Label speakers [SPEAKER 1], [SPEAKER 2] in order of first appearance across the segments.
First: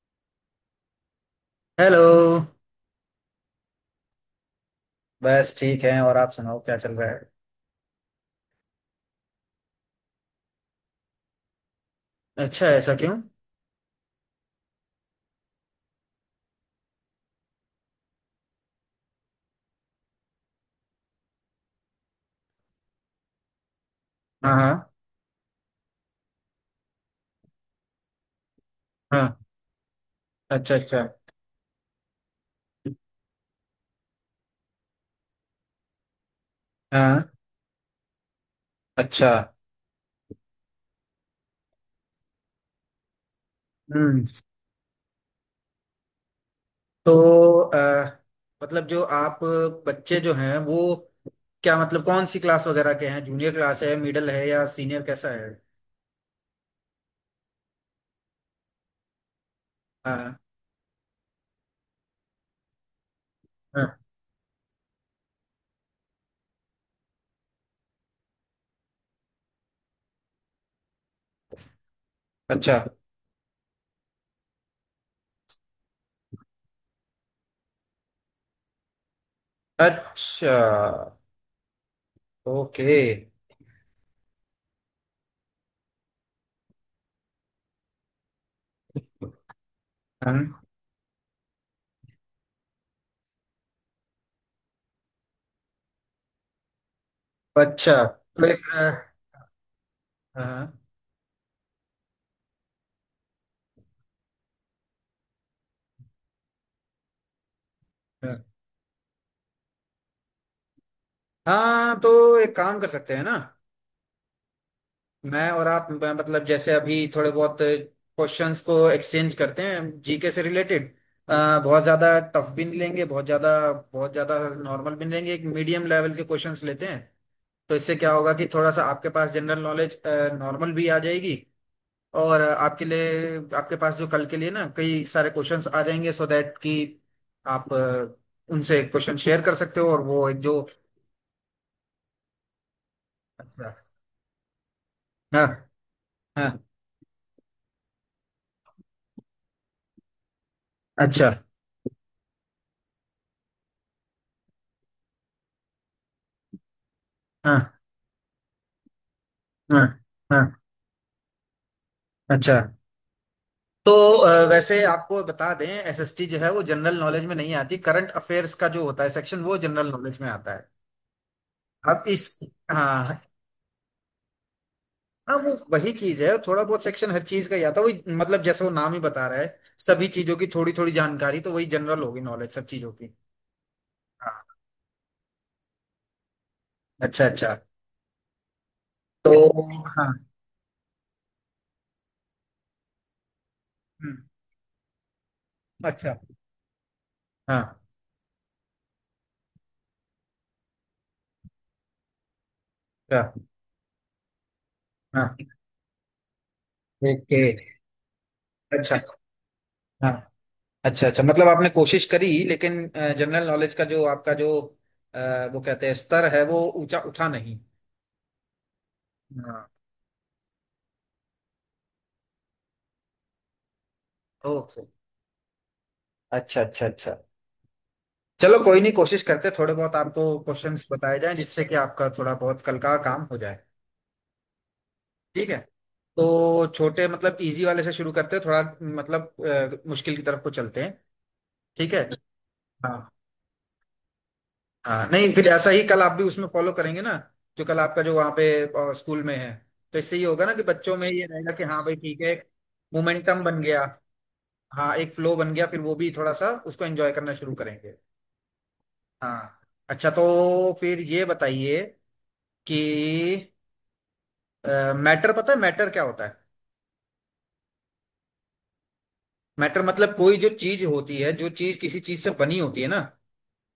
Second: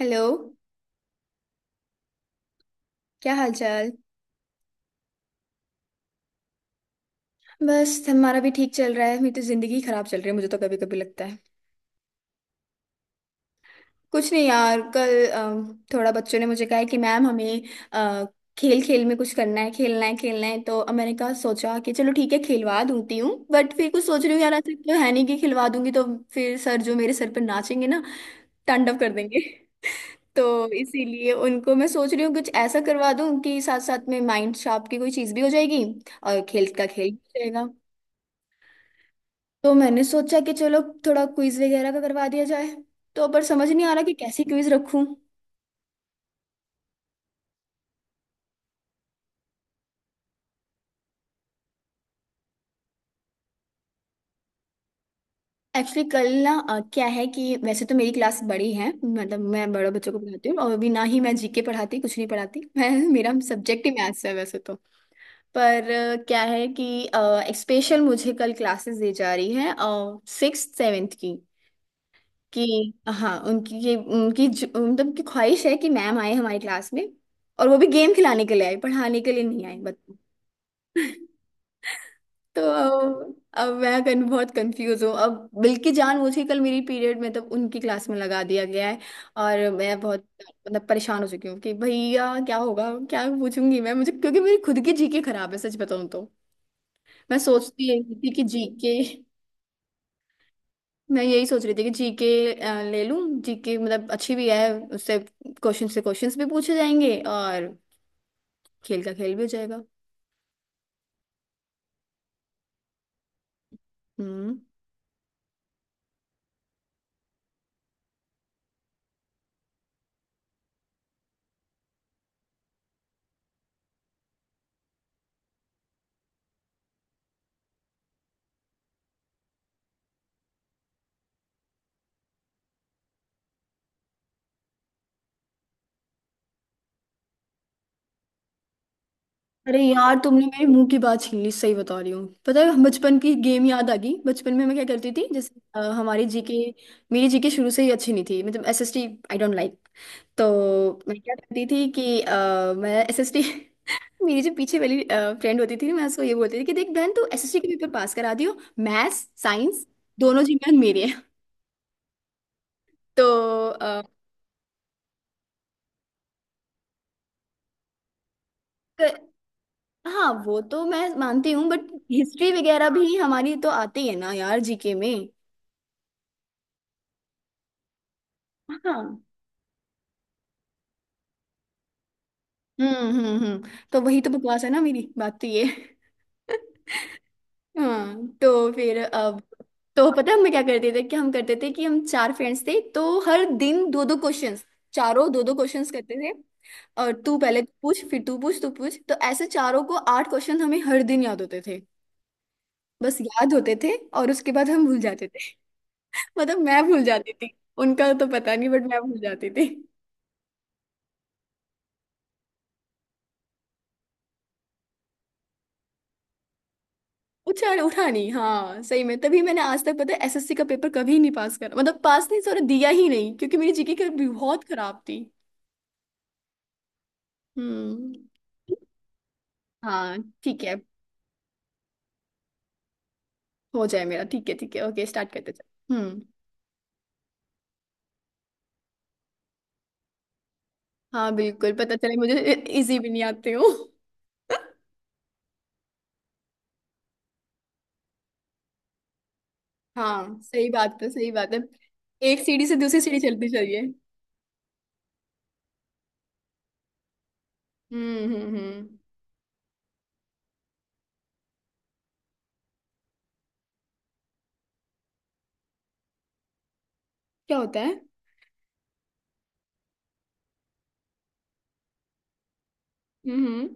[SPEAKER 1] Hello.
[SPEAKER 2] Hello.
[SPEAKER 1] क्या हाल चाल।
[SPEAKER 2] बस ठीक है। और आप सुनाओ, क्या चल रहा है?
[SPEAKER 1] बस हमारा भी ठीक चल रहा है। मेरी तो जिंदगी खराब चल रही है, मुझे तो कभी कभी लगता है
[SPEAKER 2] अच्छा, ऐसा क्यों?
[SPEAKER 1] कुछ नहीं यार। कल थोड़ा बच्चों ने मुझे कहा है कि मैम हमें अ, खेल खेल में कुछ करना है, खेलना है खेलना है। तो अब मैंने कहा, सोचा कि चलो ठीक है खिलवा दूंती हूँ, बट फिर कुछ सोच रही हूँ यार,
[SPEAKER 2] हाँ
[SPEAKER 1] ऐसा
[SPEAKER 2] हाँ।
[SPEAKER 1] तो है नहीं कि खिलवा दूंगी तो फिर सर जो मेरे सर पर नाचेंगे ना, तांडव कर
[SPEAKER 2] हाँ,
[SPEAKER 1] देंगे। तो
[SPEAKER 2] अच्छा अच्छा।
[SPEAKER 1] इसीलिए उनको मैं सोच रही हूँ कुछ ऐसा करवा दूं कि साथ साथ में माइंड शार्प की कोई चीज़ भी हो जाएगी और खेल का खेल भी
[SPEAKER 2] हाँ,
[SPEAKER 1] हो जाएगा।
[SPEAKER 2] अच्छा।
[SPEAKER 1] तो मैंने सोचा कि चलो थोड़ा क्विज वगैरह का करवा दिया जाए, तो पर समझ नहीं आ रहा कि
[SPEAKER 2] हम्म।
[SPEAKER 1] कैसी क्विज रखूं।
[SPEAKER 2] तो अ, मतलब जो आप बच्चे जो हैं वो, क्या मतलब कौन सी क्लास वगैरह के हैं? जूनियर क्लास है, मिडिल है, या सीनियर, कैसा है?
[SPEAKER 1] एक्चुअली कल ना क्या है कि वैसे तो मेरी क्लास बड़ी है, मतलब मैं बड़े बच्चों को
[SPEAKER 2] हाँ
[SPEAKER 1] पढ़ाती हूँ और अभी ना ही मैं जीके पढ़ाती, कुछ नहीं पढ़ाती। मैं, मेरा सब्जेक्ट ही
[SPEAKER 2] हाँ,
[SPEAKER 1] मैथ्स है वैसे तो। पर क्या है कि एक स्पेशल मुझे कल क्लासेस दी जा रही है सिक्स सेवेंथ की।
[SPEAKER 2] अच्छा
[SPEAKER 1] कि हाँ, उनकी ये उनकी मतलब की ख्वाहिश है कि मैम आए हमारी क्लास में और वो भी गेम खिलाने के लिए, आई पढ़ाने के लिए नहीं, आई बताओ।
[SPEAKER 2] अच्छा।
[SPEAKER 1] तो
[SPEAKER 2] ओके।
[SPEAKER 1] अब मैं बहुत कंफ्यूज हूँ। अब बिल्कि जानबूझ के कल मेरी पीरियड में तब उनकी क्लास में लगा दिया गया है। और मैं बहुत
[SPEAKER 2] हाँ,
[SPEAKER 1] मतलब परेशान हो चुकी हूँ कि भैया क्या होगा, क्या पूछूंगी मैं, मुझे, क्योंकि मेरी खुद की जीके खराब है, सच बताऊँ तो। मैं सोचती
[SPEAKER 2] अच्छा
[SPEAKER 1] यही थी कि
[SPEAKER 2] तो एक
[SPEAKER 1] जीके,
[SPEAKER 2] हाँ
[SPEAKER 1] मैं यही सोच रही थी कि जीके ले लूँ, जीके मतलब अच्छी भी है उससे क्वेश्चन से क्वेश्चंस भी पूछे जाएंगे और
[SPEAKER 2] हाँ
[SPEAKER 1] खेल का खेल भी हो जाएगा।
[SPEAKER 2] हाँ, तो एक काम कर सकते हैं ना।
[SPEAKER 1] हम्म।
[SPEAKER 2] मैं और आप मतलब जैसे अभी थोड़े बहुत क्वेश्चंस को एक्सचेंज करते हैं जीके से रिलेटेड। बहुत ज्यादा टफ भी नहीं लेंगे, बहुत ज्यादा नॉर्मल भी नहीं लेंगे, एक मीडियम लेवल के क्वेश्चंस लेते हैं। तो इससे क्या होगा कि थोड़ा सा आपके पास जनरल नॉलेज नॉर्मल भी आ जाएगी। और आपके लिए आपके पास जो कल के लिए ना, कई सारे क्वेश्चंस आ जाएंगे, सो दैट कि आप उनसे क्वेश्चन शेयर कर
[SPEAKER 1] अरे
[SPEAKER 2] सकते हो और
[SPEAKER 1] यार,
[SPEAKER 2] वो एक
[SPEAKER 1] तुमने
[SPEAKER 2] जो।
[SPEAKER 1] मेरे मुंह की बात छीन ली, सही बता रही हूँ। पता है, बचपन की गेम
[SPEAKER 2] अच्छा।
[SPEAKER 1] याद आ गई। बचपन में मैं क्या करती थी,
[SPEAKER 2] हाँ
[SPEAKER 1] जैसे अ, हमारी
[SPEAKER 2] हाँ।
[SPEAKER 1] जीके मेरी जीके शुरू से ही अच्छी नहीं थी, मतलब एसएसटी आई डोंट लाइक। तो मैं
[SPEAKER 2] अच्छा।
[SPEAKER 1] क्या करती थी कि मैं एसएसटी मेरी जो पीछे वाली फ्रेंड होती थी, मैं उसको ये बोलती थी कि देख बहन, तू एसएसटी के
[SPEAKER 2] हाँ
[SPEAKER 1] पेपर पास करा दियो, मैथ्स
[SPEAKER 2] हाँ
[SPEAKER 1] साइंस दोनों
[SPEAKER 2] हाँ।
[SPEAKER 1] जी में मेरे हैं।
[SPEAKER 2] अच्छा
[SPEAKER 1] तो
[SPEAKER 2] तो
[SPEAKER 1] अ,
[SPEAKER 2] वैसे आपको बता दें, एसएसटी जो है वो जनरल नॉलेज में नहीं आती। करंट अफेयर्स का जो होता है
[SPEAKER 1] क-
[SPEAKER 2] सेक्शन, वो जनरल नॉलेज में
[SPEAKER 1] हाँ
[SPEAKER 2] आता
[SPEAKER 1] वो
[SPEAKER 2] है।
[SPEAKER 1] तो मैं मानती हूँ, बट
[SPEAKER 2] अब इस
[SPEAKER 1] हिस्ट्री वगैरह भी
[SPEAKER 2] हाँ
[SPEAKER 1] हमारी तो आती है ना यार, जीके में।
[SPEAKER 2] हाँ, वो वही चीज है, थोड़ा बहुत सेक्शन हर चीज का ही आता है। वही मतलब जैसे वो नाम ही
[SPEAKER 1] हाँ।
[SPEAKER 2] बता रहा है, सभी चीजों की थोड़ी थोड़ी जानकारी, तो वही जनरल होगी नॉलेज, सब चीजों की।
[SPEAKER 1] तो वही तो
[SPEAKER 2] हाँ,
[SPEAKER 1] बकवास है ना, मेरी बात तो ये है।
[SPEAKER 2] अच्छा अच्छा।
[SPEAKER 1] हाँ तो फिर
[SPEAKER 2] तो
[SPEAKER 1] अब,
[SPEAKER 2] हाँ।
[SPEAKER 1] तो पता है हम क्या करते थे कि हम चार फ्रेंड्स थे, तो हर दिन दो दो
[SPEAKER 2] हम्म,
[SPEAKER 1] क्वेश्चंस, चारों दो दो क्वेश्चंस करते
[SPEAKER 2] अच्छा।
[SPEAKER 1] थे। और तू पहले, तू
[SPEAKER 2] हाँ,
[SPEAKER 1] पूछ, फिर तू पूछ, तू पूछ, तो ऐसे चारों को आठ क्वेश्चन हमें हर दिन याद होते थे। बस
[SPEAKER 2] अच्छा।
[SPEAKER 1] याद होते थे और उसके बाद हम भूल जाते
[SPEAKER 2] हाँ,
[SPEAKER 1] थे। मतलब मैं भूल जाती
[SPEAKER 2] ओके।
[SPEAKER 1] थी, उनका तो पता नहीं, बट
[SPEAKER 2] अच्छा।
[SPEAKER 1] मैं भूल जाती थी।
[SPEAKER 2] हाँ। अच्छा अच्छा, मतलब आपने कोशिश करी, लेकिन जनरल नॉलेज का जो आपका जो अ, वो कहते हैं स्तर है, वो ऊंचा उठा नहीं।
[SPEAKER 1] उठा, उठा नहीं। हाँ सही में, तभी मैंने
[SPEAKER 2] हाँ,
[SPEAKER 1] आज तक, पता है, एसएससी का पेपर कभी नहीं पास करा, मतलब पास नहीं, सॉरी, दिया ही नहीं, क्योंकि मेरी जीके की बहुत
[SPEAKER 2] ओके।
[SPEAKER 1] खराब थी।
[SPEAKER 2] अच्छा अच्छा अच्छा।
[SPEAKER 1] हम्म।
[SPEAKER 2] चलो, कोई नहीं, कोशिश करते, थोड़े बहुत
[SPEAKER 1] हाँ
[SPEAKER 2] आपको
[SPEAKER 1] ठीक है,
[SPEAKER 2] क्वेश्चंस बताए जाएं जिससे कि आपका थोड़ा बहुत कल का काम हो जाए।
[SPEAKER 1] हो जाए मेरा। ठीक है, ठीक है, ओके, स्टार्ट
[SPEAKER 2] ठीक
[SPEAKER 1] करते
[SPEAKER 2] है।
[SPEAKER 1] चल। हम्म।
[SPEAKER 2] तो छोटे मतलब इजी वाले से शुरू करते हैं, थोड़ा मतलब मुश्किल की तरफ को चलते हैं।
[SPEAKER 1] हाँ बिल्कुल,
[SPEAKER 2] ठीक
[SPEAKER 1] पता
[SPEAKER 2] है।
[SPEAKER 1] चले मुझे
[SPEAKER 2] हाँ
[SPEAKER 1] इजी भी नहीं आते हो।
[SPEAKER 2] हाँ, नहीं फिर ऐसा ही कल आप भी उसमें फॉलो करेंगे ना, जो कल आपका जो वहाँ पे स्कूल में है। तो इससे ये
[SPEAKER 1] हाँ
[SPEAKER 2] होगा ना कि
[SPEAKER 1] सही
[SPEAKER 2] बच्चों
[SPEAKER 1] बात है,
[SPEAKER 2] में ये
[SPEAKER 1] सही बात
[SPEAKER 2] रहेगा
[SPEAKER 1] है,
[SPEAKER 2] कि हाँ भाई ठीक है,
[SPEAKER 1] एक
[SPEAKER 2] एक
[SPEAKER 1] सीढ़ी से दूसरी सीढ़ी
[SPEAKER 2] मोमेंटम
[SPEAKER 1] चलती
[SPEAKER 2] बन
[SPEAKER 1] चलिए।
[SPEAKER 2] गया। हाँ, एक फ्लो बन गया, फिर वो भी थोड़ा सा उसको एंजॉय करना शुरू करेंगे।
[SPEAKER 1] हम्म हम्म हम्म
[SPEAKER 2] हाँ, अच्छा तो फिर ये बताइए कि मैटर, पता है मैटर क्या होता है?
[SPEAKER 1] क्या होता है?
[SPEAKER 2] मैटर मतलब कोई जो चीज होती है, जो चीज किसी चीज से बनी होती है ना,
[SPEAKER 1] हम्म। हम्म।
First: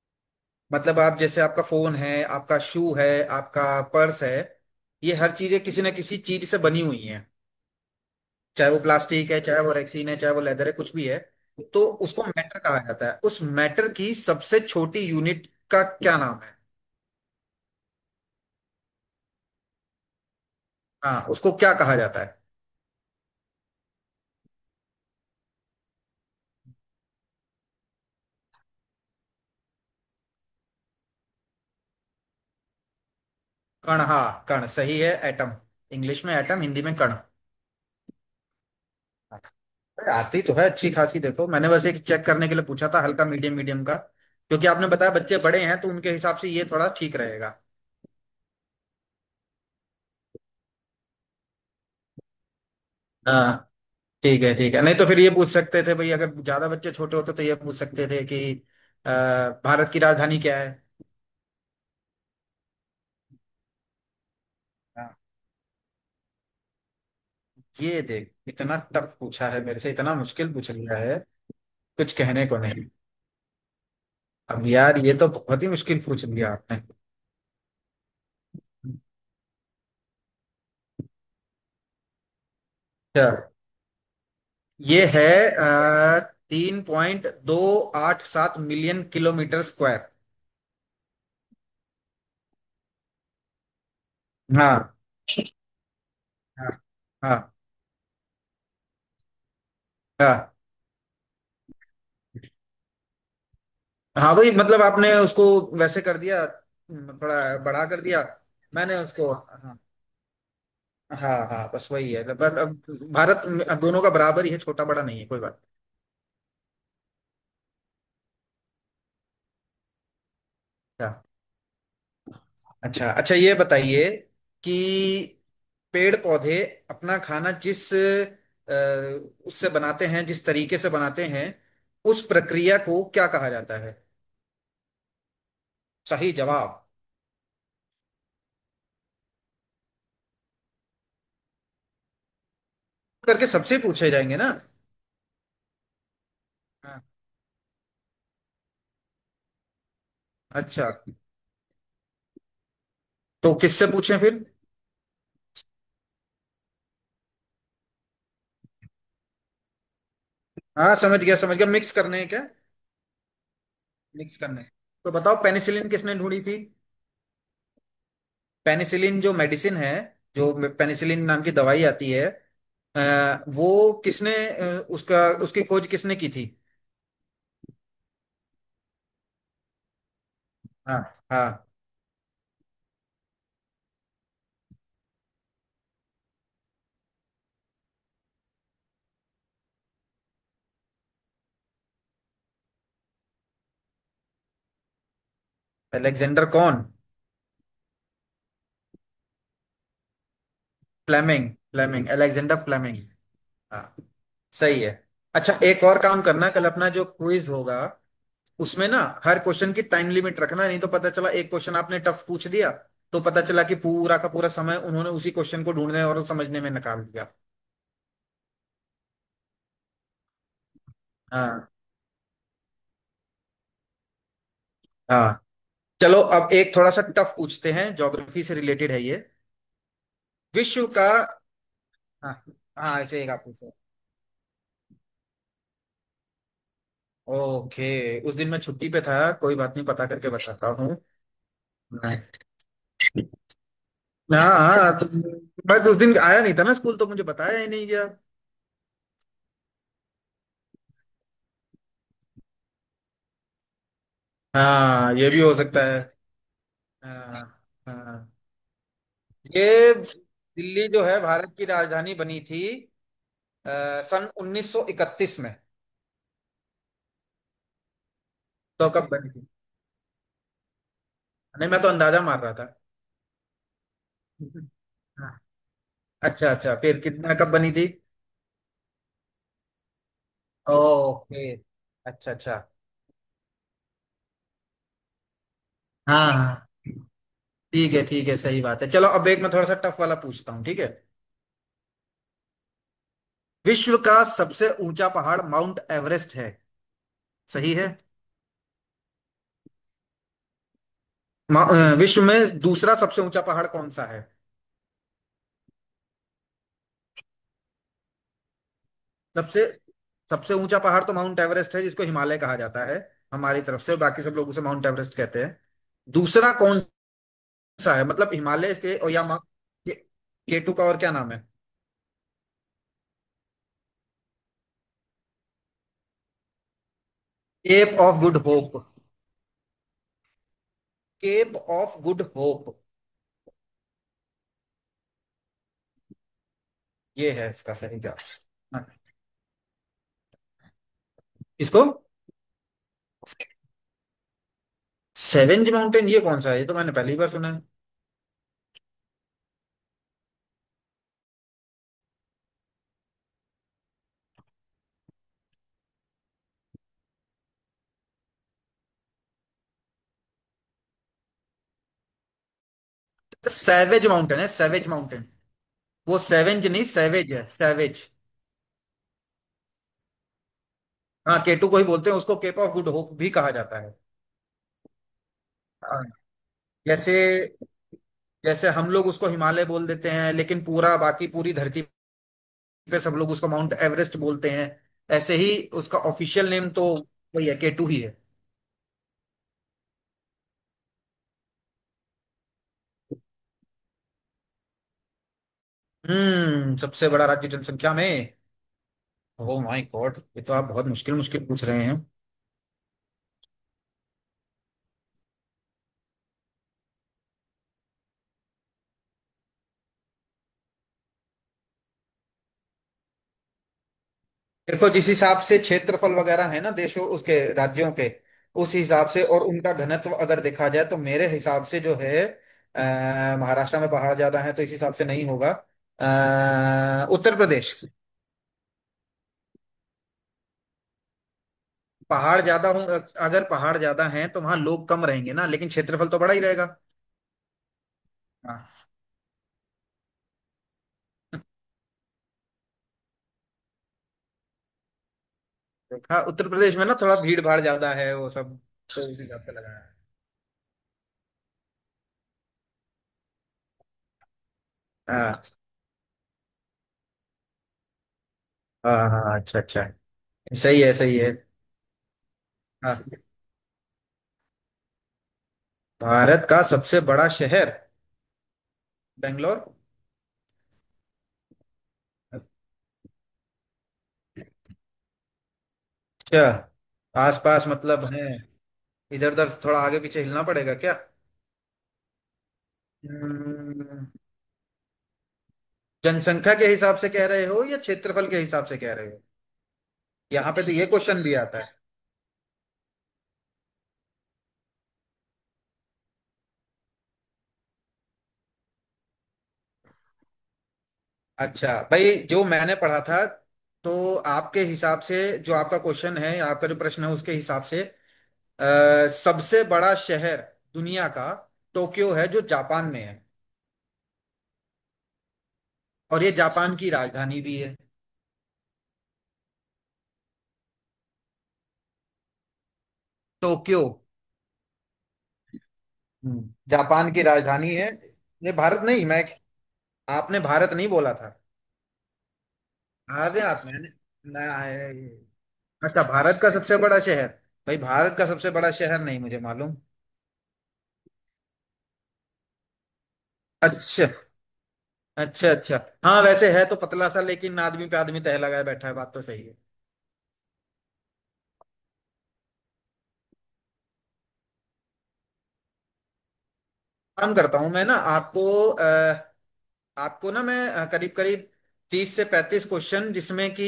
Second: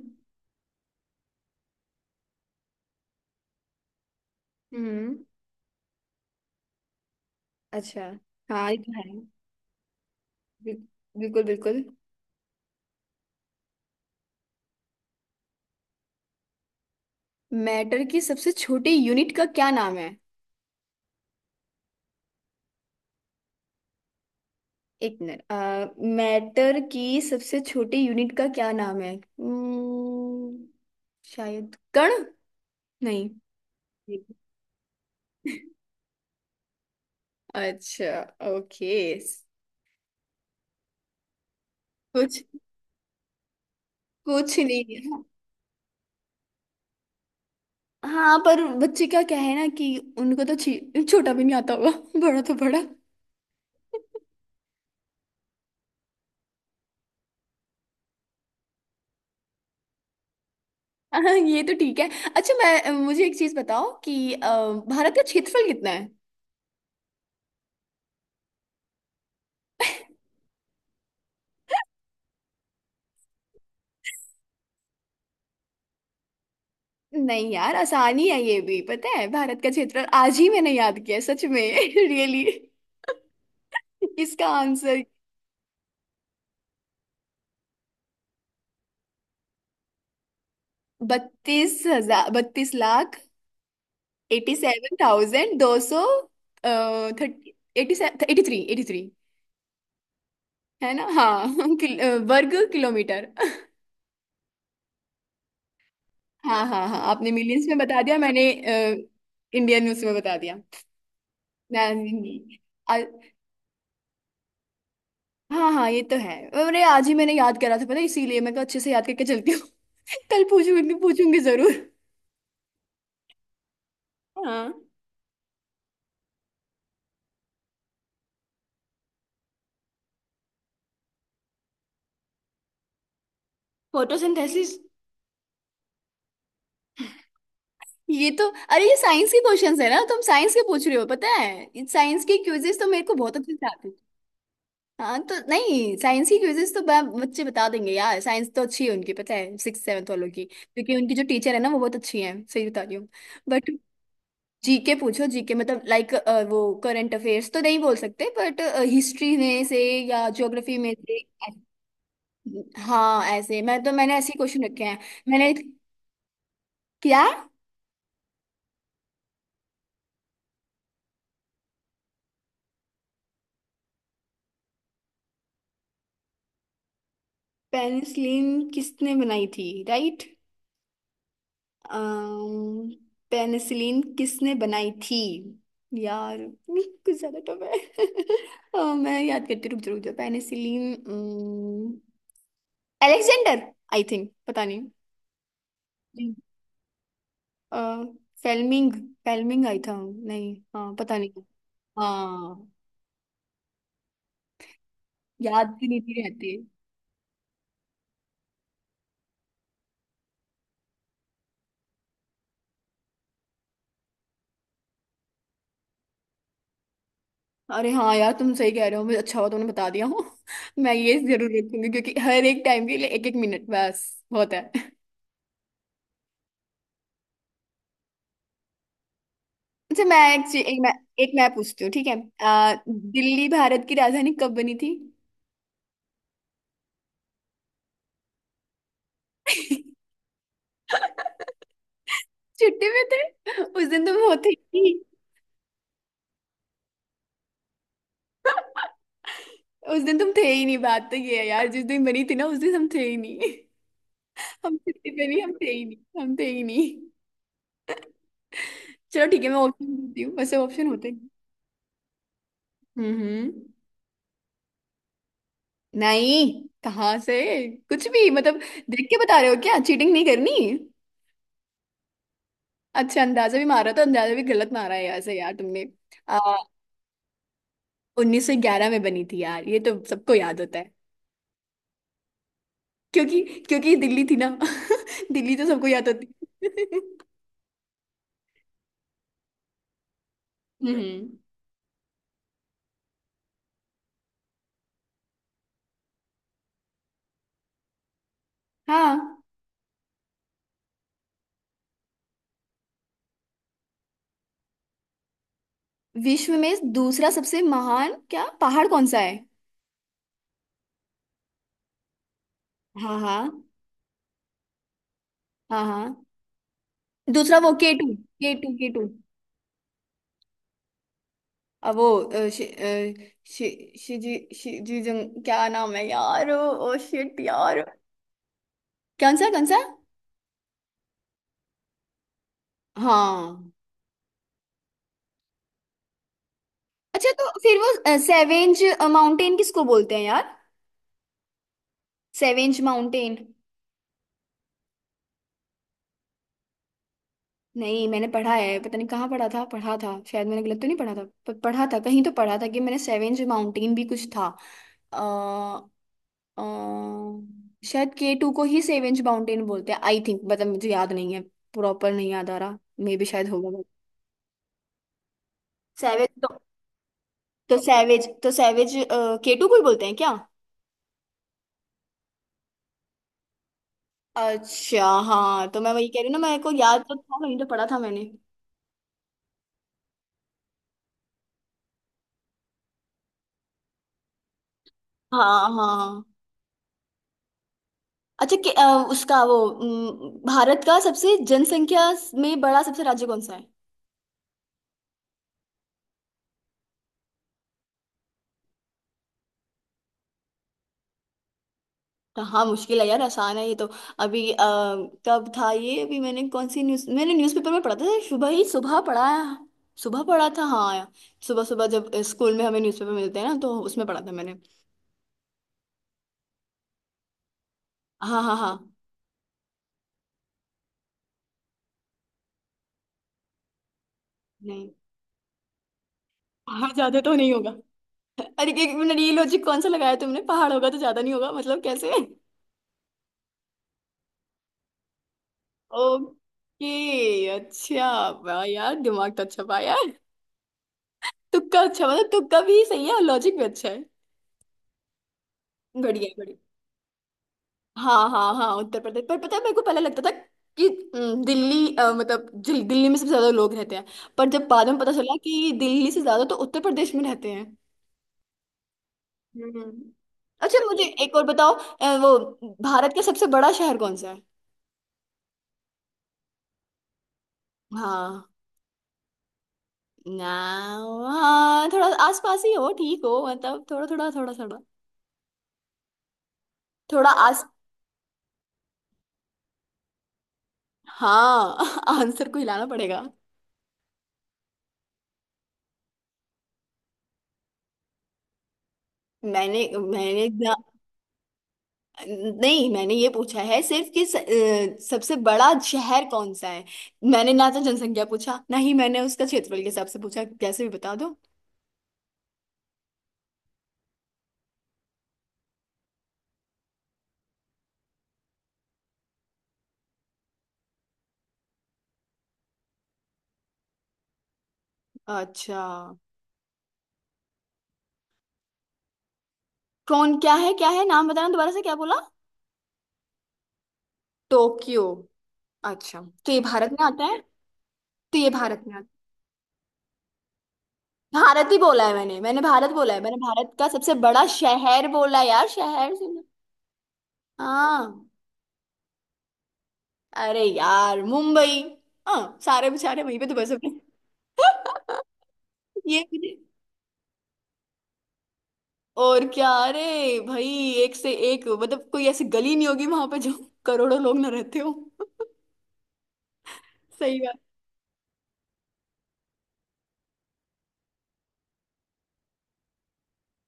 [SPEAKER 2] मतलब आप जैसे, आपका फोन है, आपका शू है, आपका पर्स है, ये
[SPEAKER 1] हम्म,
[SPEAKER 2] हर चीजें किसी ना किसी चीज से बनी हुई हैं,
[SPEAKER 1] अच्छा। हाँ,
[SPEAKER 2] चाहे
[SPEAKER 1] ये
[SPEAKER 2] वो
[SPEAKER 1] तो है।
[SPEAKER 2] प्लास्टिक है, चाहे वो रेक्सीन है, चाहे वो लेदर है,
[SPEAKER 1] बिल-
[SPEAKER 2] कुछ भी है।
[SPEAKER 1] बिल्कुल, बिल्कुल।
[SPEAKER 2] तो उसको मैटर कहा जाता है। उस मैटर की सबसे छोटी यूनिट का क्या नाम है?
[SPEAKER 1] मैटर की सबसे छोटी यूनिट का क्या नाम है?
[SPEAKER 2] हाँ, उसको क्या कहा जाता है?
[SPEAKER 1] एक मिनट, मैटर की सबसे छोटी यूनिट का क्या नाम है? शायद कण। नहीं?
[SPEAKER 2] कण, हाँ कण सही है, एटम। इंग्लिश में एटम, हिंदी में कण।
[SPEAKER 1] अच्छा, ओके।
[SPEAKER 2] अरे, आती तो है अच्छी खासी। देखो, मैंने बस एक चेक
[SPEAKER 1] कुछ,
[SPEAKER 2] करने के लिए पूछा था, हल्का मीडियम, मीडियम का,
[SPEAKER 1] कुछ
[SPEAKER 2] क्योंकि आपने
[SPEAKER 1] नहीं।
[SPEAKER 2] बताया बच्चे बड़े हैं, तो उनके हिसाब से ये थोड़ा ठीक रहेगा।
[SPEAKER 1] हाँ पर बच्चे क्या, क्या है ना कि उनको तो छोटा भी नहीं आता होगा। बड़ा तो बड़ा।
[SPEAKER 2] हाँ, ठीक है ठीक है, नहीं तो फिर ये पूछ सकते थे भाई, अगर ज्यादा बच्चे छोटे होते तो ये पूछ सकते थे कि अ, भारत की राजधानी क्या
[SPEAKER 1] हाँ, ये तो ठीक है। अच्छा मैं, मुझे एक चीज बताओ कि
[SPEAKER 2] है?
[SPEAKER 1] भारत का क्षेत्रफल कितना है?
[SPEAKER 2] ये देख, इतना टफ पूछा है मेरे से, इतना मुश्किल पूछ लिया है, कुछ कहने को नहीं। अब यार, ये तो बहुत ही मुश्किल पूछ लिया आपने।
[SPEAKER 1] नहीं यार, आसानी है, ये भी पता है। भारत का क्षेत्रफल आज ही मैंने याद किया है, सच में। रियली?
[SPEAKER 2] अच्छा,
[SPEAKER 1] इसका आंसर
[SPEAKER 2] ये है 3.287 मिलियन किलोमीटर स्क्वायर।
[SPEAKER 1] बत्तीस हजार, बत्तीस लाख एटी
[SPEAKER 2] हाँ हाँ।
[SPEAKER 1] सेवन थाउजेंड दो सौ थर्टी
[SPEAKER 2] हाँ
[SPEAKER 1] eighty, eighty three, eighty three
[SPEAKER 2] हाँ
[SPEAKER 1] है ना? हाँ। वर्ग किलोमीटर।
[SPEAKER 2] हाँ, वही, मतलब आपने उसको वैसे कर दिया,
[SPEAKER 1] हाँ हाँ हाँ, आपने
[SPEAKER 2] थोड़ा
[SPEAKER 1] मिलियंस में
[SPEAKER 2] बड़ा
[SPEAKER 1] बता
[SPEAKER 2] कर
[SPEAKER 1] दिया,
[SPEAKER 2] दिया।
[SPEAKER 1] मैंने
[SPEAKER 2] मैंने उसको, हाँ
[SPEAKER 1] इंडियन उसमें बता दिया।
[SPEAKER 2] हाँ हाँ, बस वही है।
[SPEAKER 1] मैं
[SPEAKER 2] पर अब
[SPEAKER 1] आ,
[SPEAKER 2] अब दोनों का बराबर ही है, छोटा बड़ा नहीं है, कोई बात।
[SPEAKER 1] हाँ हाँ, ये तो है। अरे आज ही मैंने याद करा था, पता है, इसीलिए मैं कहा अच्छे से याद करके चलती हूँ। कल पूछूंगी, पूछूंगी जरूर।
[SPEAKER 2] अच्छा अच्छा, ये बताइए
[SPEAKER 1] हाँ।
[SPEAKER 2] कि पेड़ पौधे अपना खाना जिस उससे बनाते हैं, जिस तरीके से बनाते हैं, उस प्रक्रिया को क्या कहा जाता है?
[SPEAKER 1] फोटोसिंथेसिस।
[SPEAKER 2] सही जवाब।
[SPEAKER 1] ये तो, अरे ये साइंस के क्वेश्चंस है ना, तुम साइंस के पूछ रहे हो, पता है साइंस के क्विजेस तो मेरे को बहुत
[SPEAKER 2] करके
[SPEAKER 1] अच्छे से
[SPEAKER 2] सबसे
[SPEAKER 1] आते हैं।
[SPEAKER 2] पूछे जाएंगे ना।
[SPEAKER 1] हाँ तो नहीं, साइंस की क्विजेस तो
[SPEAKER 2] हाँ।
[SPEAKER 1] बच्चे बता देंगे यार, साइंस तो अच्छी है उनकी, पता है, सिक्स सेवन्थ वालों की,
[SPEAKER 2] अच्छा,
[SPEAKER 1] क्योंकि उनकी जो टीचर है ना, वो बहुत अच्छी है, सही बता रही हूँ।
[SPEAKER 2] तो
[SPEAKER 1] बट
[SPEAKER 2] किससे पूछें फिर?
[SPEAKER 1] जीके पूछो, जीके मतलब, लाइक, वो करंट अफेयर्स तो नहीं बोल सकते, बट हिस्ट्री में से या ज्योग्राफी में
[SPEAKER 2] हाँ
[SPEAKER 1] से।
[SPEAKER 2] समझ गया, समझ गया, मिक्स करने हैं क्या?
[SPEAKER 1] हाँ ऐसे, मैं तो मैंने ऐसे
[SPEAKER 2] मिक्स करने
[SPEAKER 1] क्वेश्चन
[SPEAKER 2] हैं।
[SPEAKER 1] रखे हैं।
[SPEAKER 2] तो बताओ,
[SPEAKER 1] मैंने?
[SPEAKER 2] पेनिसिलिन किसने ढूंढी थी?
[SPEAKER 1] क्या?
[SPEAKER 2] पेनिसिलिन जो मेडिसिन है, जो पेनिसिलिन नाम की दवाई आती है, वो किसने उसका, उसकी खोज किसने की थी?
[SPEAKER 1] पेनिसिलिन किसने बनाई थी? राइट।
[SPEAKER 2] हाँ हाँ।
[SPEAKER 1] अम्म पेनिसिलिन किसने बनाई थी? यार कुछ ज्यादा टफ है। मैं याद करती हूँ, रुक जा रुक जा, पेनिसिलिन, अलेक्जेंडर, आई थिंक, पता नहीं। नहीं।
[SPEAKER 2] अलेक्जेंडर कौन?
[SPEAKER 1] अ, फेल्मिंग, फेल्मिंग आई था, नहीं, हाँ पता नहीं।
[SPEAKER 2] फ्लेमिंग, फ्लेमिंग, अलेक्जेंडर
[SPEAKER 1] हाँ।
[SPEAKER 2] फ्लेमिंग। हाँ, सही है। अच्छा,
[SPEAKER 1] याद
[SPEAKER 2] एक
[SPEAKER 1] भी
[SPEAKER 2] और
[SPEAKER 1] नहीं
[SPEAKER 2] काम करना,
[SPEAKER 1] रहती।
[SPEAKER 2] कल अपना जो क्विज होगा उसमें ना हर क्वेश्चन की टाइम लिमिट रखना, नहीं तो पता चला, एक क्वेश्चन आपने टफ पूछ दिया, तो पता चला कि पूरा का पूरा समय उन्होंने उसी क्वेश्चन को ढूंढने और समझने में निकाल दिया।
[SPEAKER 1] अरे हाँ यार, तुम सही कह रहे हो, मुझे अच्छा हुआ तुमने बता दिया हो। मैं ये जरूर
[SPEAKER 2] हाँ
[SPEAKER 1] रखूंगी, क्योंकि हर एक टाइम के लिए एक एक मिनट बस होता है।
[SPEAKER 2] हाँ। चलो अब एक थोड़ा सा टफ पूछते हैं, ज्योग्राफी से रिलेटेड है ये।
[SPEAKER 1] अच्छा मैं
[SPEAKER 2] विश्व का।
[SPEAKER 1] एक मैं पूछती हूँ, ठीक है?
[SPEAKER 2] हाँ हाँ, ऐसे एक आप
[SPEAKER 1] दिल्ली
[SPEAKER 2] पूछो।
[SPEAKER 1] भारत की राजधानी कब बनी थी?
[SPEAKER 2] ओके। उस दिन मैं छुट्टी पे था, कोई बात नहीं, पता करके बताता हूँ।
[SPEAKER 1] छुट्टी में थे उस दिन तुम, होते
[SPEAKER 2] हाँ
[SPEAKER 1] ही
[SPEAKER 2] हाँ,
[SPEAKER 1] नहीं।
[SPEAKER 2] तो बस उस दिन आया नहीं था ना स्कूल, तो मुझे बताया ही नहीं गया।
[SPEAKER 1] उस दिन तुम थे ही नहीं, बात तो ये है यार, जिस दिन बनी थी ना उस दिन हम थे ही नहीं। हम छुट्टी
[SPEAKER 2] हाँ,
[SPEAKER 1] पे
[SPEAKER 2] ये भी
[SPEAKER 1] नहीं, हम
[SPEAKER 2] हो
[SPEAKER 1] थे ही
[SPEAKER 2] सकता है।
[SPEAKER 1] नहीं, हम थे ही नहीं।
[SPEAKER 2] हाँ हाँ।
[SPEAKER 1] चलो ठीक है, मैं ऑप्शन
[SPEAKER 2] ये
[SPEAKER 1] देती हूँ वैसे, ऑप्शन
[SPEAKER 2] दिल्ली जो
[SPEAKER 1] होते
[SPEAKER 2] है,
[SPEAKER 1] हैं।
[SPEAKER 2] भारत की राजधानी बनी थी
[SPEAKER 1] हम्म,
[SPEAKER 2] सन 1931 में।
[SPEAKER 1] नहीं, कहाँ से, कुछ भी मतलब।
[SPEAKER 2] तो
[SPEAKER 1] देख
[SPEAKER 2] कब
[SPEAKER 1] के
[SPEAKER 2] बनी
[SPEAKER 1] बता
[SPEAKER 2] थी?
[SPEAKER 1] रहे हो क्या? चीटिंग नहीं करनी।
[SPEAKER 2] नहीं, मैं तो अंदाजा मार रहा था।
[SPEAKER 1] अच्छा, अंदाजा भी मारा तो अंदाजा भी गलत मारा है ऐसे
[SPEAKER 2] हाँ,
[SPEAKER 1] यार तुमने।
[SPEAKER 2] अच्छा अच्छा, फिर कितना, कब बनी थी?
[SPEAKER 1] 1911 में बनी थी यार, ये तो सबको याद होता है,
[SPEAKER 2] ओके। अच्छा अच्छा।
[SPEAKER 1] क्योंकि, क्योंकि ये दिल्ली थी ना। दिल्ली तो सबको याद
[SPEAKER 2] हाँ हाँ,
[SPEAKER 1] होती।
[SPEAKER 2] ठीक है ठीक है, सही बात है। चलो अब एक मैं थोड़ा सा टफ वाला पूछता हूँ, ठीक है।
[SPEAKER 1] हम्म।
[SPEAKER 2] विश्व का सबसे ऊंचा पहाड़ माउंट एवरेस्ट है, सही है।
[SPEAKER 1] हाँ।
[SPEAKER 2] विश्व में दूसरा सबसे ऊंचा पहाड़ कौन सा है?
[SPEAKER 1] विश्व में दूसरा सबसे महान, क्या, पहाड़ कौन सा है?
[SPEAKER 2] सबसे सबसे ऊंचा पहाड़ तो माउंट एवरेस्ट है, जिसको हिमालय कहा जाता है
[SPEAKER 1] हाँ
[SPEAKER 2] हमारी
[SPEAKER 1] हाँ
[SPEAKER 2] तरफ से, बाकी सब लोग उसे माउंट एवरेस्ट कहते हैं।
[SPEAKER 1] हाँ। हाँ।
[SPEAKER 2] दूसरा कौन
[SPEAKER 1] दूसरा वो के
[SPEAKER 2] सा है,
[SPEAKER 1] टू,
[SPEAKER 2] मतलब
[SPEAKER 1] के टू,
[SPEAKER 2] हिमालय
[SPEAKER 1] के
[SPEAKER 2] के,
[SPEAKER 1] टू।
[SPEAKER 2] और या मा के, केटू का और क्या नाम है?
[SPEAKER 1] अब वो शिजी शिजी जंग, क्या नाम है यार, ओ शिट यार।
[SPEAKER 2] Cape of good hope.
[SPEAKER 1] कौन सा, कौन सा?
[SPEAKER 2] केप ऑफ गुड होप,
[SPEAKER 1] हाँ। अच्छा,
[SPEAKER 2] ये
[SPEAKER 1] तो
[SPEAKER 2] है इसका
[SPEAKER 1] फिर
[SPEAKER 2] सही
[SPEAKER 1] वो
[SPEAKER 2] जवाब।
[SPEAKER 1] सेवेंज
[SPEAKER 2] हाँ,
[SPEAKER 1] माउंटेन किसको बोलते हैं यार?
[SPEAKER 2] इसको
[SPEAKER 1] सेवेंज माउंटेन।
[SPEAKER 2] सेवेंज माउंटेन, ये कौन सा है, ये तो मैंने पहली बार सुना है।
[SPEAKER 1] नहीं मैंने पढ़ा है, पता नहीं कहाँ पढ़ा था, पढ़ा था, शायद मैंने गलत तो नहीं पढ़ा था, पढ़ा था, कहीं तो पढ़ा था कि, मैंने सेवेंज माउंटेन भी कुछ था। आ, शायद के टू को ही सेवेंज माउंटेन बोलते हैं, आई थिंक, मतलब मुझे याद नहीं है, प्रॉपर नहीं याद आ रहा, मे भी शायद होगा।
[SPEAKER 2] सेवेज माउंटेन है, सेवेज माउंटेन, वो
[SPEAKER 1] सैवेज तो
[SPEAKER 2] सेवेंज नहीं, सेवेज है
[SPEAKER 1] तो
[SPEAKER 2] सेवेज।
[SPEAKER 1] सैवेज, तो सैवेज के टू को ही बोलते हैं क्या?
[SPEAKER 2] हाँ, केटू को ही बोलते हैं, उसको केप ऑफ गुड होप भी कहा जाता है।
[SPEAKER 1] अच्छा। हाँ तो मैं
[SPEAKER 2] हाँ,
[SPEAKER 1] वही कह रही हूँ ना, मेरे को याद
[SPEAKER 2] जैसे,
[SPEAKER 1] तो था, कहीं तो पढ़ा था मैंने।
[SPEAKER 2] जैसे हम लोग उसको हिमालय बोल देते हैं, लेकिन पूरा, बाकी पूरी धरती पे सब लोग उसको माउंट एवरेस्ट बोलते हैं, ऐसे
[SPEAKER 1] हाँ
[SPEAKER 2] ही उसका
[SPEAKER 1] हाँ।
[SPEAKER 2] ऑफिशियल नेम तो वही है, केटू ही है।
[SPEAKER 1] अच्छा कि, भारत का सबसे जनसंख्या में बड़ा सबसे राज्य कौन सा है?
[SPEAKER 2] सबसे बड़ा राज्य जनसंख्या में? ओ माय गॉड, ये तो आप बहुत मुश्किल मुश्किल पूछ रहे हैं।
[SPEAKER 1] तो हाँ, मुश्किल है यार, आसान है ये तो। अभी कब था ये, अभी मैंने कौन सी न्यूज, मैंने न्यूज़पेपर में पढ़ा था, सुबह ही सुबह पढ़ा है, सुबह पढ़ा था हाँ यार, सुबह सुबह जब स्कूल में हमें न्यूज़पेपर मिलते हैं ना, तो उसमें पढ़ा था मैंने।
[SPEAKER 2] देखो, जिस हिसाब से क्षेत्रफल वगैरह है ना देशों, उसके राज्यों के,
[SPEAKER 1] हाँ हाँ
[SPEAKER 2] उस
[SPEAKER 1] हाँ।
[SPEAKER 2] हिसाब से और उनका घनत्व अगर देखा जाए, तो मेरे हिसाब से जो है महाराष्ट्र में पहाड़ ज्यादा है, तो इस
[SPEAKER 1] नहीं
[SPEAKER 2] हिसाब से नहीं होगा।
[SPEAKER 1] पहाड़ ज्यादा तो
[SPEAKER 2] उत्तर
[SPEAKER 1] नहीं होगा।
[SPEAKER 2] प्रदेश,
[SPEAKER 1] अरे एक मिनट, ये लॉजिक कौन सा लगाया तुमने, पहाड़ होगा तो ज्यादा नहीं होगा, मतलब कैसे?
[SPEAKER 2] पहाड़ ज्यादा हो, अगर पहाड़ ज्यादा हैं तो वहां लोग कम रहेंगे ना, लेकिन क्षेत्रफल तो बड़ा ही रहेगा।
[SPEAKER 1] ओके। अच्छा वाह
[SPEAKER 2] हाँ,
[SPEAKER 1] यार, दिमाग तो अच्छा पाया। तुक्का, अच्छा मतलब तुक्का भी सही है और लॉजिक भी अच्छा है।
[SPEAKER 2] देखा,
[SPEAKER 1] बढ़िया
[SPEAKER 2] उत्तर
[SPEAKER 1] बढ़िया।
[SPEAKER 2] प्रदेश में ना थोड़ा भीड़ भाड़ ज्यादा है
[SPEAKER 1] हाँ
[SPEAKER 2] वो
[SPEAKER 1] हाँ
[SPEAKER 2] सब,
[SPEAKER 1] हाँ, उत्तर
[SPEAKER 2] तो उस
[SPEAKER 1] प्रदेश, पर
[SPEAKER 2] हिसाब से
[SPEAKER 1] पता है मेरे को
[SPEAKER 2] लगाया।
[SPEAKER 1] पहले लगता था कि दिल्ली, मतलब दिल्ली में सबसे ज्यादा लोग रहते हैं, पर जब बाद में पता
[SPEAKER 2] हाँ
[SPEAKER 1] चला कि दिल्ली से ज्यादा तो उत्तर प्रदेश में रहते हैं।
[SPEAKER 2] हाँ हाँ, अच्छा अच्छा।
[SPEAKER 1] हम्म।
[SPEAKER 2] सही
[SPEAKER 1] अच्छा
[SPEAKER 2] है,
[SPEAKER 1] मुझे
[SPEAKER 2] सही है।
[SPEAKER 1] एक और बताओ, वो
[SPEAKER 2] हाँ,
[SPEAKER 1] भारत का सबसे बड़ा शहर कौन सा है?
[SPEAKER 2] भारत का सबसे बड़ा शहर
[SPEAKER 1] हाँ
[SPEAKER 2] बेंगलोर?
[SPEAKER 1] ना, हाँ थोड़ा आसपास ही हो, ठीक हो मतलब, थोड़ा थोड़ा थोड़ा थोड़ा,
[SPEAKER 2] क्या,
[SPEAKER 1] थोड़ा आस
[SPEAKER 2] आसपास मतलब है, इधर उधर थोड़ा आगे पीछे हिलना पड़ेगा क्या?
[SPEAKER 1] हाँ। आंसर को हिलाना पड़ेगा।
[SPEAKER 2] हम्म, जनसंख्या के हिसाब से कह रहे हो या क्षेत्रफल के हिसाब से कह रहे हो?
[SPEAKER 1] मैंने मैंने
[SPEAKER 2] यहाँ पे तो ये क्वेश्चन भी आता है।
[SPEAKER 1] नहीं मैंने ये पूछा है सिर्फ कि सबसे बड़ा शहर कौन सा है। मैंने ना तो जनसंख्या पूछा, ना ही मैंने उसका क्षेत्रफल के हिसाब से पूछा, कैसे भी बता दो।
[SPEAKER 2] अच्छा भाई, जो मैंने पढ़ा था, तो आपके हिसाब से, जो आपका क्वेश्चन है, आपका जो प्रश्न है, उसके हिसाब से सबसे बड़ा शहर दुनिया का टोक्यो है, जो जापान में है,
[SPEAKER 1] अच्छा,
[SPEAKER 2] और ये जापान की राजधानी भी है।
[SPEAKER 1] कौन, क्या है, क्या है नाम, बताना दोबारा से, क्या बोला?
[SPEAKER 2] टोक्यो।
[SPEAKER 1] टोक्यो? अच्छा,
[SPEAKER 2] हम्म
[SPEAKER 1] तो ये भारत में
[SPEAKER 2] जापान की
[SPEAKER 1] आता है?
[SPEAKER 2] राजधानी है।
[SPEAKER 1] तो ये
[SPEAKER 2] ये भारत
[SPEAKER 1] भारत में
[SPEAKER 2] नहीं,
[SPEAKER 1] आता
[SPEAKER 2] मैं, आपने भारत नहीं बोला था।
[SPEAKER 1] है, भारत ही बोला है मैंने, मैंने भारत बोला है, मैंने
[SPEAKER 2] अरे आप,
[SPEAKER 1] भारत का
[SPEAKER 2] मैंने
[SPEAKER 1] सबसे बड़ा शहर बोला
[SPEAKER 2] ना-
[SPEAKER 1] यार,
[SPEAKER 2] अच्छा,
[SPEAKER 1] शहर से।
[SPEAKER 2] भारत का सबसे बड़ा शहर? भाई, भारत का
[SPEAKER 1] हाँ।
[SPEAKER 2] सबसे बड़ा शहर नहीं मुझे मालूम।
[SPEAKER 1] अरे यार, मुंबई। हाँ सारे बेचारे वहीं पे तो बस।
[SPEAKER 2] अच्छा अच्छा अच्छा। हाँ,
[SPEAKER 1] ये,
[SPEAKER 2] वैसे है तो पतला सा, लेकिन आदमी पे आदमी तह लगाए बैठा है, बात तो सही
[SPEAKER 1] और
[SPEAKER 2] है।
[SPEAKER 1] क्या, अरे भाई, एक से एक, मतलब कोई ऐसी गली नहीं होगी वहां पे जो करोड़ों लोग ना रहते हो।
[SPEAKER 2] काम
[SPEAKER 1] सही बात।
[SPEAKER 2] करता हूँ मैं ना आपको, आपको ना मैं करीब करीब 30 से 35 क्वेश्चन, जिसमें कि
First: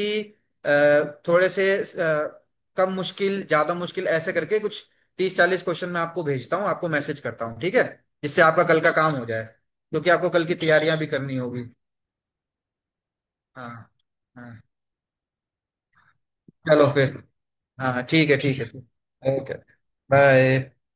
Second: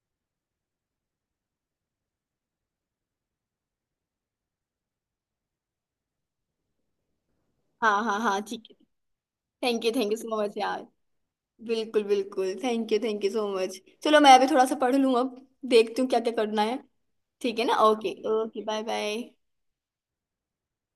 [SPEAKER 2] अ, थोड़े से कम मुश्किल, ज्यादा मुश्किल, ऐसे करके कुछ 30 40 क्वेश्चन मैं आपको भेजता हूँ, आपको मैसेज करता हूँ, ठीक है?
[SPEAKER 1] हाँ हाँ हाँ
[SPEAKER 2] जिससे
[SPEAKER 1] ठीक
[SPEAKER 2] आपका
[SPEAKER 1] है।
[SPEAKER 2] कल का काम हो जाए,
[SPEAKER 1] थैंक यू,
[SPEAKER 2] क्योंकि
[SPEAKER 1] थैंक यू
[SPEAKER 2] आपको
[SPEAKER 1] सो
[SPEAKER 2] कल की
[SPEAKER 1] मच यार,
[SPEAKER 2] तैयारियां भी करनी होगी।
[SPEAKER 1] बिल्कुल बिल्कुल, thank you, thank you so
[SPEAKER 2] हाँ
[SPEAKER 1] मच। चलो मैं अभी
[SPEAKER 2] हाँ।
[SPEAKER 1] थोड़ा सा पढ़ लूँ अब, देखती हूँ क्या क्या करना है।
[SPEAKER 2] चलो फिर।
[SPEAKER 1] ठीक है ना,
[SPEAKER 2] हाँ,
[SPEAKER 1] ओके,
[SPEAKER 2] ठीक है ठीक
[SPEAKER 1] ओके,
[SPEAKER 2] है।
[SPEAKER 1] Bye bye.
[SPEAKER 2] Okay bye.